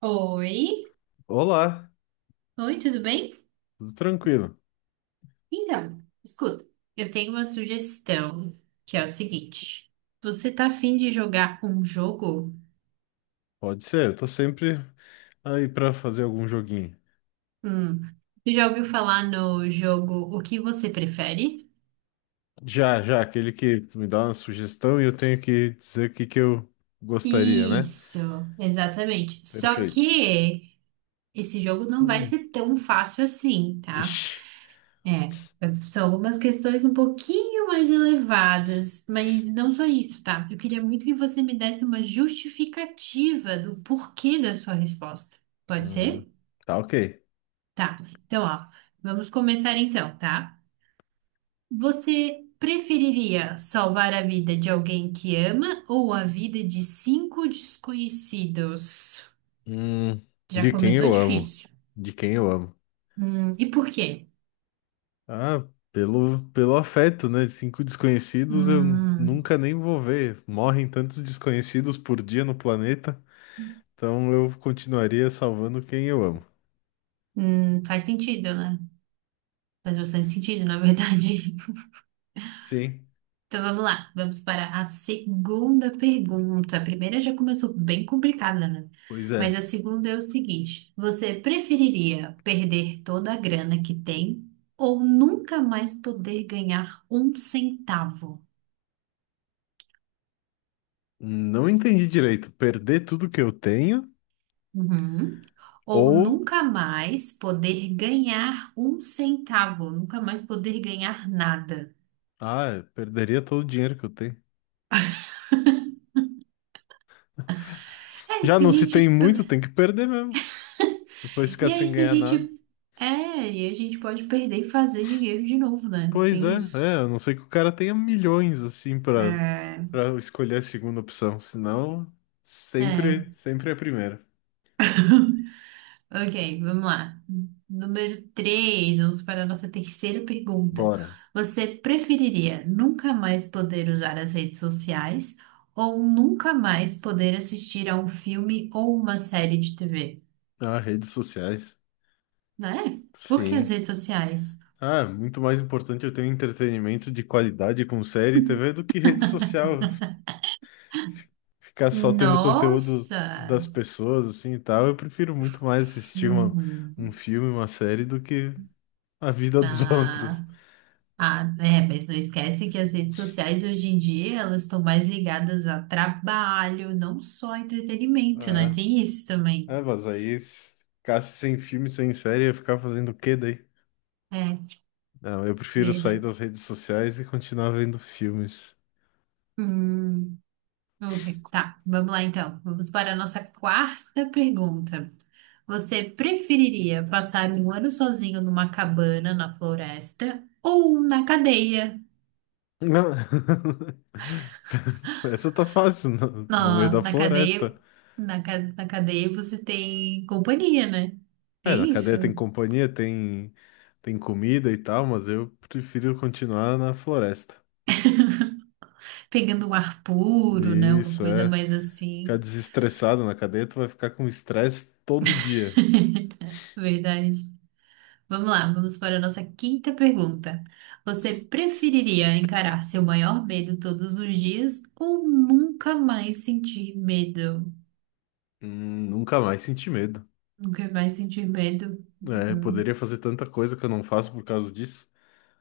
Oi, Olá, oi, tudo bem? tudo tranquilo? Então, escuta, eu tenho uma sugestão, que é o seguinte. Você tá afim de jogar um jogo? Pode ser, eu tô sempre aí pra fazer algum joguinho. Hum, você já ouviu falar no jogo O que você prefere? Já, já, aquele que tu me dá uma sugestão e eu tenho que dizer o que que eu gostaria, né? Isso, exatamente. Só Perfeito. que esse jogo não vai Hum. ser tão fácil assim, tá? Ixi. É, são algumas questões um pouquinho mais elevadas, mas não só isso, tá? Eu queria muito que você me desse uma justificativa do porquê da sua resposta. Pode Hum, ser? Tá ok. Tá. Então, ó, vamos começar então, tá? Você preferiria salvar a vida de alguém que ama ou a vida de cinco desconhecidos? Hum, Já De quem começou eu amo? difícil. De quem eu amo? E por quê? Ah, pelo afeto, né? Cinco desconhecidos eu Hum, nunca nem vou ver. Morrem tantos desconhecidos por dia no planeta, então eu continuaria salvando quem eu amo. Faz sentido, né? Faz bastante sentido, na verdade. Sim. Então vamos lá, vamos para a segunda pergunta. A primeira já começou bem complicada, né? Pois Mas a é, segunda é o seguinte: você preferiria perder toda a grana que tem ou nunca mais poder ganhar um centavo? não entendi direito. Perder tudo que eu tenho Uhum. Ou ou. nunca mais poder ganhar um centavo, nunca mais poder ganhar nada. Ah, eu perderia todo o dinheiro que eu tenho. É, Já se a não se tem gente. muito, tem que perder mesmo. Depois ficar E aí, sem se a ganhar nada. gente. É, e a gente pode perder e fazer dinheiro de novo, né? Pois Tem é, isso. é, a não ser que o cara tenha milhões assim pra, É. para escolher a segunda opção. Senão, É. sempre, sempre é a primeira. Ok, vamos lá. Número 3, vamos para a nossa terceira pergunta. Bora. Você preferiria nunca mais poder usar as redes sociais ou nunca mais poder assistir a um filme ou uma série de TV? Ah, redes sociais. Né? Por que as Sim. redes sociais? Ah, muito mais importante eu ter um entretenimento de qualidade com série e TV do que rede social. Ficar só tendo conteúdo Nossa! das pessoas, assim e tal. Eu prefiro muito mais assistir uma, Uhum. um filme, uma série, do que a vida dos outros. Ah. Ah, é, mas não esquece que as redes sociais hoje em dia elas estão mais ligadas a trabalho, não só a entretenimento, né? É, Tem isso também. é, mas aí se ficasse sem filme, sem série, ia ficar fazendo o quê daí? É, Não, eu prefiro sair verdade. das redes sociais e continuar vendo filmes. Hum, ok, tá. Vamos lá então. Vamos para a nossa quarta pergunta. Você preferiria passar um ano sozinho numa cabana na floresta ou na cadeia? Não. Essa tá fácil, no, no meio Ah, da na cadeia, floresta. na, na cadeia você tem companhia, né? É, na Tem isso? cadeia tem companhia, tem, tem comida e tal, mas eu prefiro continuar na floresta. Pegando um ar puro, né? Uma Isso, coisa é. mais Ficar assim, desestressado na cadeia, tu vai ficar com estresse todo dia. verdade. Vamos lá, vamos para a nossa quinta pergunta. Você preferiria encarar seu maior medo todos os dias ou nunca mais sentir medo? Nunca mais senti medo. Nunca mais sentir medo? É, Uhum. poderia fazer tanta coisa que eu não faço por causa disso,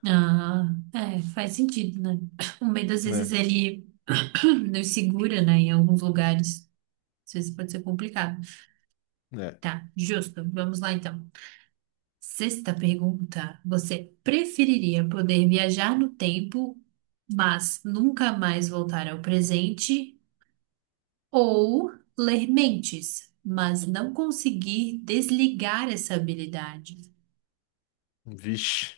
Ah, é, faz sentido, né? O medo às vezes né? ele nos segura, né, em alguns lugares. Às vezes pode ser complicado. É. Tá, justo. Vamos lá então. Sexta pergunta: Você preferiria poder viajar no tempo, mas nunca mais voltar ao presente? Ou ler mentes, mas não conseguir desligar essa habilidade? Vixe.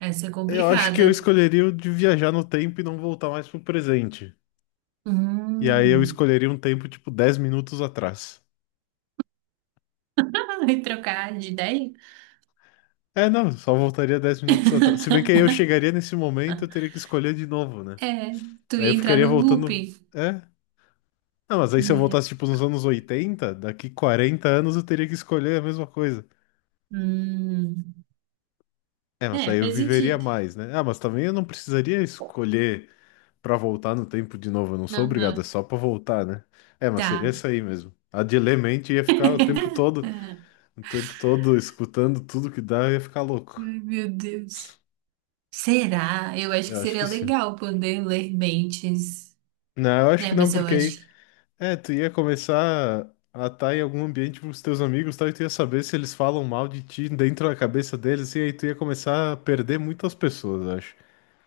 Essa é Eu acho que complicada. eu escolheria o de viajar no tempo e não voltar mais pro presente. E aí eu Hum. escolheria um tempo tipo 10 minutos atrás. Vai trocar de ideia? É, não, só voltaria 10 minutos atrás. Se bem que aí eu chegaria nesse momento, eu teria que escolher de novo, né? É, tu Aí eu ia entrar ficaria no voltando. looping. É, não, mas aí se eu É, voltasse, tipo, nos anos 80, daqui 40 anos eu teria que escolher a mesma coisa. hum. É, mas É, daí eu faz viveria sentido. mais, né? Ah, mas também eu não precisaria escolher pra voltar no tempo de novo, eu não sou obrigado, é Aham. só pra voltar, né? É, mas seria Tá. isso aí mesmo. A de ler mente ia ficar É. Ai, o tempo todo escutando tudo que dá, eu ia ficar louco. meu Deus. Será? Eu acho que Eu acho que seria sim. legal poder ler mentes. Não, eu acho Né? que não, mas eu porque aí acho. que- é, tu ia começar a estar em algum ambiente com os teus amigos, tal, e tu ia saber se eles falam mal de ti dentro da cabeça deles, e aí tu ia começar a perder muitas pessoas, eu acho.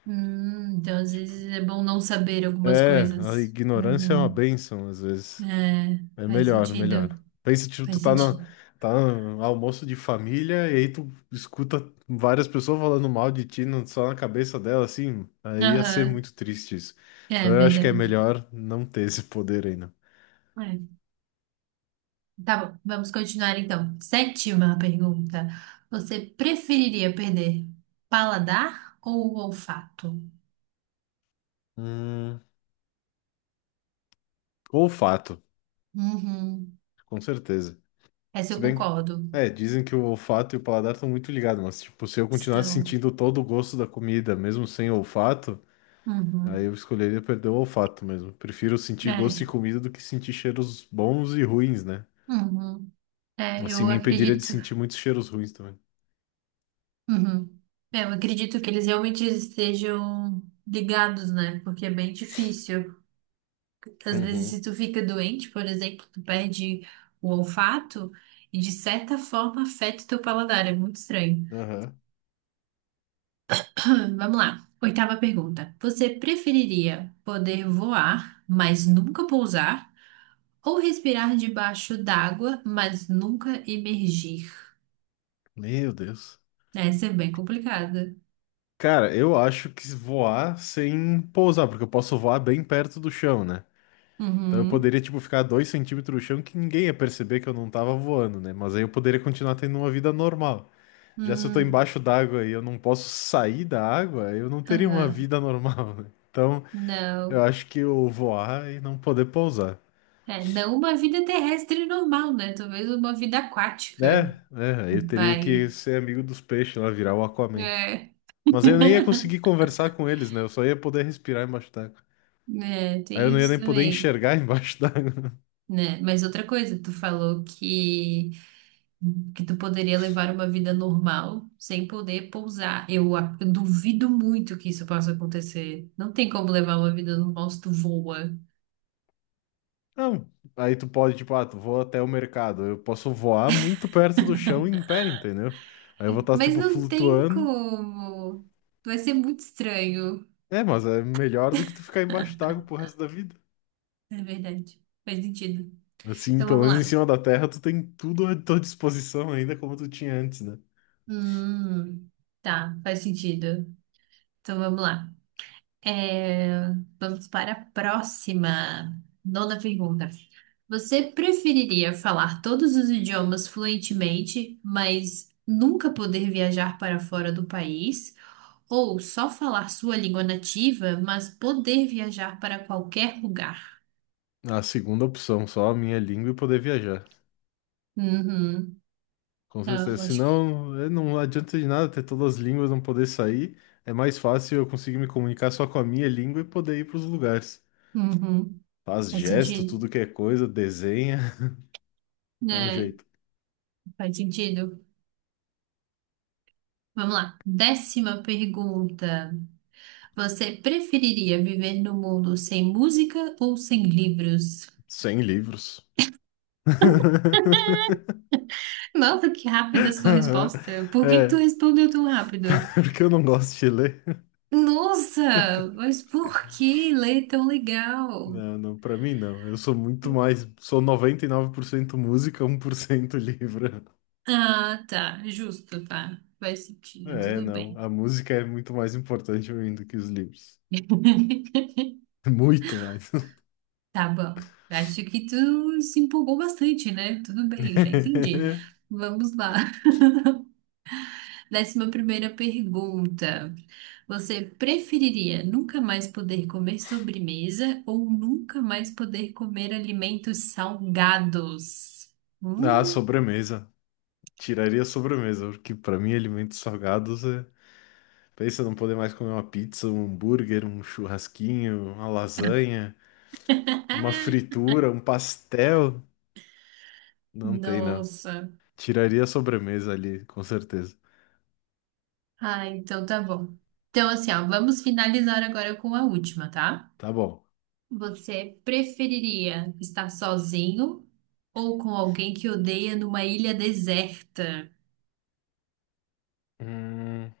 Então, às Tipo, vezes é bom não saber algumas é, a coisas. ignorância é uma Uhum. bênção, às vezes. É, É faz melhor, sentido. melhor. Pensa, tipo, tu Faz tá no, sentido. tá no almoço de família, e aí tu escuta várias pessoas falando mal de ti no- só na cabeça dela, assim, aí ia ser Aham. muito triste isso. É Então eu acho que é verdade. melhor não ter esse poder ainda. É. Tá bom, vamos continuar então. Sétima pergunta. Você preferiria perder paladar ou olfato? Hum, olfato, Uhum. com certeza. Essa Se eu bem que, concordo. é, dizem que o olfato e o paladar estão muito ligados, mas, tipo, se eu continuasse Estão. sentindo todo o gosto da comida, mesmo sem olfato, aí Uhum. eu escolheria perder o olfato mesmo. Prefiro sentir gosto de É. comida do que sentir cheiros bons e ruins, né? Uhum. É, Assim eu me impediria de acredito. sentir muitos cheiros ruins também. Uhum. É, eu acredito que eles realmente estejam ligados, né? Porque é bem difícil. Às vezes, Uhum. se tu fica doente, por exemplo, tu perde o olfato e, de certa forma, afeta o teu paladar. É muito estranho. Aham. Vamos lá. Oitava pergunta. Você preferiria poder voar, mas nunca pousar? Ou respirar debaixo d'água, mas nunca emergir? Meu Deus. Essa é bem complicada. Cara, eu acho que voar sem pousar, porque eu posso voar bem perto do chão, né? Então eu Uhum. poderia, tipo, ficar a 2 centímetros do chão que ninguém ia perceber que eu não tava voando, né? Mas aí eu poderia continuar tendo uma vida normal. Já se eu tô Hum. embaixo d'água e eu não posso sair da água, eu não teria uma Aham. vida normal, né? Então, eu Não. acho que eu voar e não poder pousar. É, não uma vida terrestre normal, né? Talvez uma vida aquática. Né, é, aí eu teria que Vai. ser amigo dos peixes lá, virar o Aquaman. É. Mas aí eu nem ia conseguir conversar com eles, né? Eu só ia poder respirar embaixo d'água. É, Aí eu tem não ia isso nem poder também, enxergar embaixo d'água. né? Mas outra coisa, tu falou que tu poderia levar uma vida normal sem poder pousar. Eu duvido muito que isso possa acontecer. Não tem como levar uma vida normal se tu voa. Não. Aí tu pode, tipo, ah, tu voa até o mercado. Eu posso voar muito perto do chão em pé, entendeu? Aí eu vou estar, Mas tipo, não tem flutuando. como. Vai ser muito estranho, É, mas é melhor do que tu ficar embaixo d'água pro resto da vida. é verdade. Faz sentido. Assim, Então pelo vamos menos em lá. cima da terra, tu tem tudo à tua disposição ainda como tu tinha antes, né? Hum, tá, faz sentido. Então vamos lá. É, vamos para a próxima. Nona pergunta. Você preferiria falar todos os idiomas fluentemente, mas nunca poder viajar para fora do país? Ou só falar sua língua nativa, mas poder viajar para qualquer lugar? A segunda opção, só a minha língua e poder viajar. Uhum. Com Ah, certeza. eu acho que. Senão, é, não adianta de nada ter todas as línguas, não poder sair. É mais fácil eu conseguir me comunicar só com a minha língua e poder ir pros lugares. Uhum. Faz Faz gesto, sentido. tudo que é coisa, desenha, dá um Né? jeito. Faz sentido. Vamos lá. Décima pergunta. Você preferiria viver no mundo sem música ou sem livros? Sem livros. Nossa, que rápida a sua resposta. Por que que tu É, respondeu tão rápido? porque eu não gosto de ler. Nossa, mas por que ler tão legal? Não, não, pra mim não. Eu sou muito mais. Sou 99% música, 1% livro. Ah, tá, justo, tá. Faz sentido, É, tudo não. bem. A música é muito mais importante pra mim do que os livros. Muito mais. Tá bom. Acho que tu se empolgou bastante, né? Tudo bem, já entendi. Vamos lá. Décima primeira pergunta. Você preferiria nunca mais poder comer sobremesa ou nunca mais poder comer alimentos salgados? Ah, Hum? sobremesa. Tiraria a sobremesa, porque pra mim alimentos salgados é. Pensa não poder mais comer uma pizza, um hambúrguer, um churrasquinho, uma lasanha, uma fritura, um pastel. Não tem, não. Nossa. Tiraria a sobremesa ali, com certeza. Ah, então tá bom. Então, assim, ó, vamos finalizar agora com a última, tá? Tá bom. Você preferiria estar sozinho ou com alguém que odeia numa ilha deserta? Hum,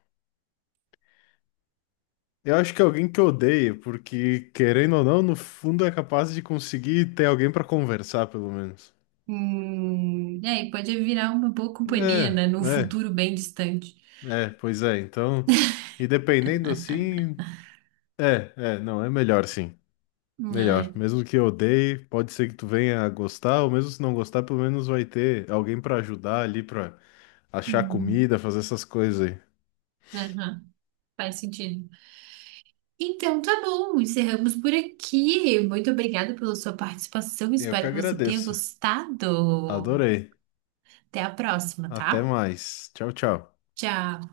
Eu acho que é alguém que odeia, porque querendo ou não, no fundo é capaz de conseguir ter alguém pra conversar, pelo menos. É, e aí, pode virar uma boa companhia, É, né? Num é, futuro bem distante. é, pois é. Então, e dependendo assim, é, é, não, é melhor sim. Melhor. É. Mesmo que eu odeie, pode ser que tu venha a gostar, ou mesmo se não gostar, pelo menos vai ter alguém pra ajudar ali, pra achar Uhum. comida, fazer essas coisas aí. Aham, faz sentido. Então, tá bom, encerramos por aqui. Muito obrigada pela sua participação. Eu que Espero que você tenha agradeço. gostado. Adorei. Até a próxima, Até tá? mais. Tchau, tchau. Tchau.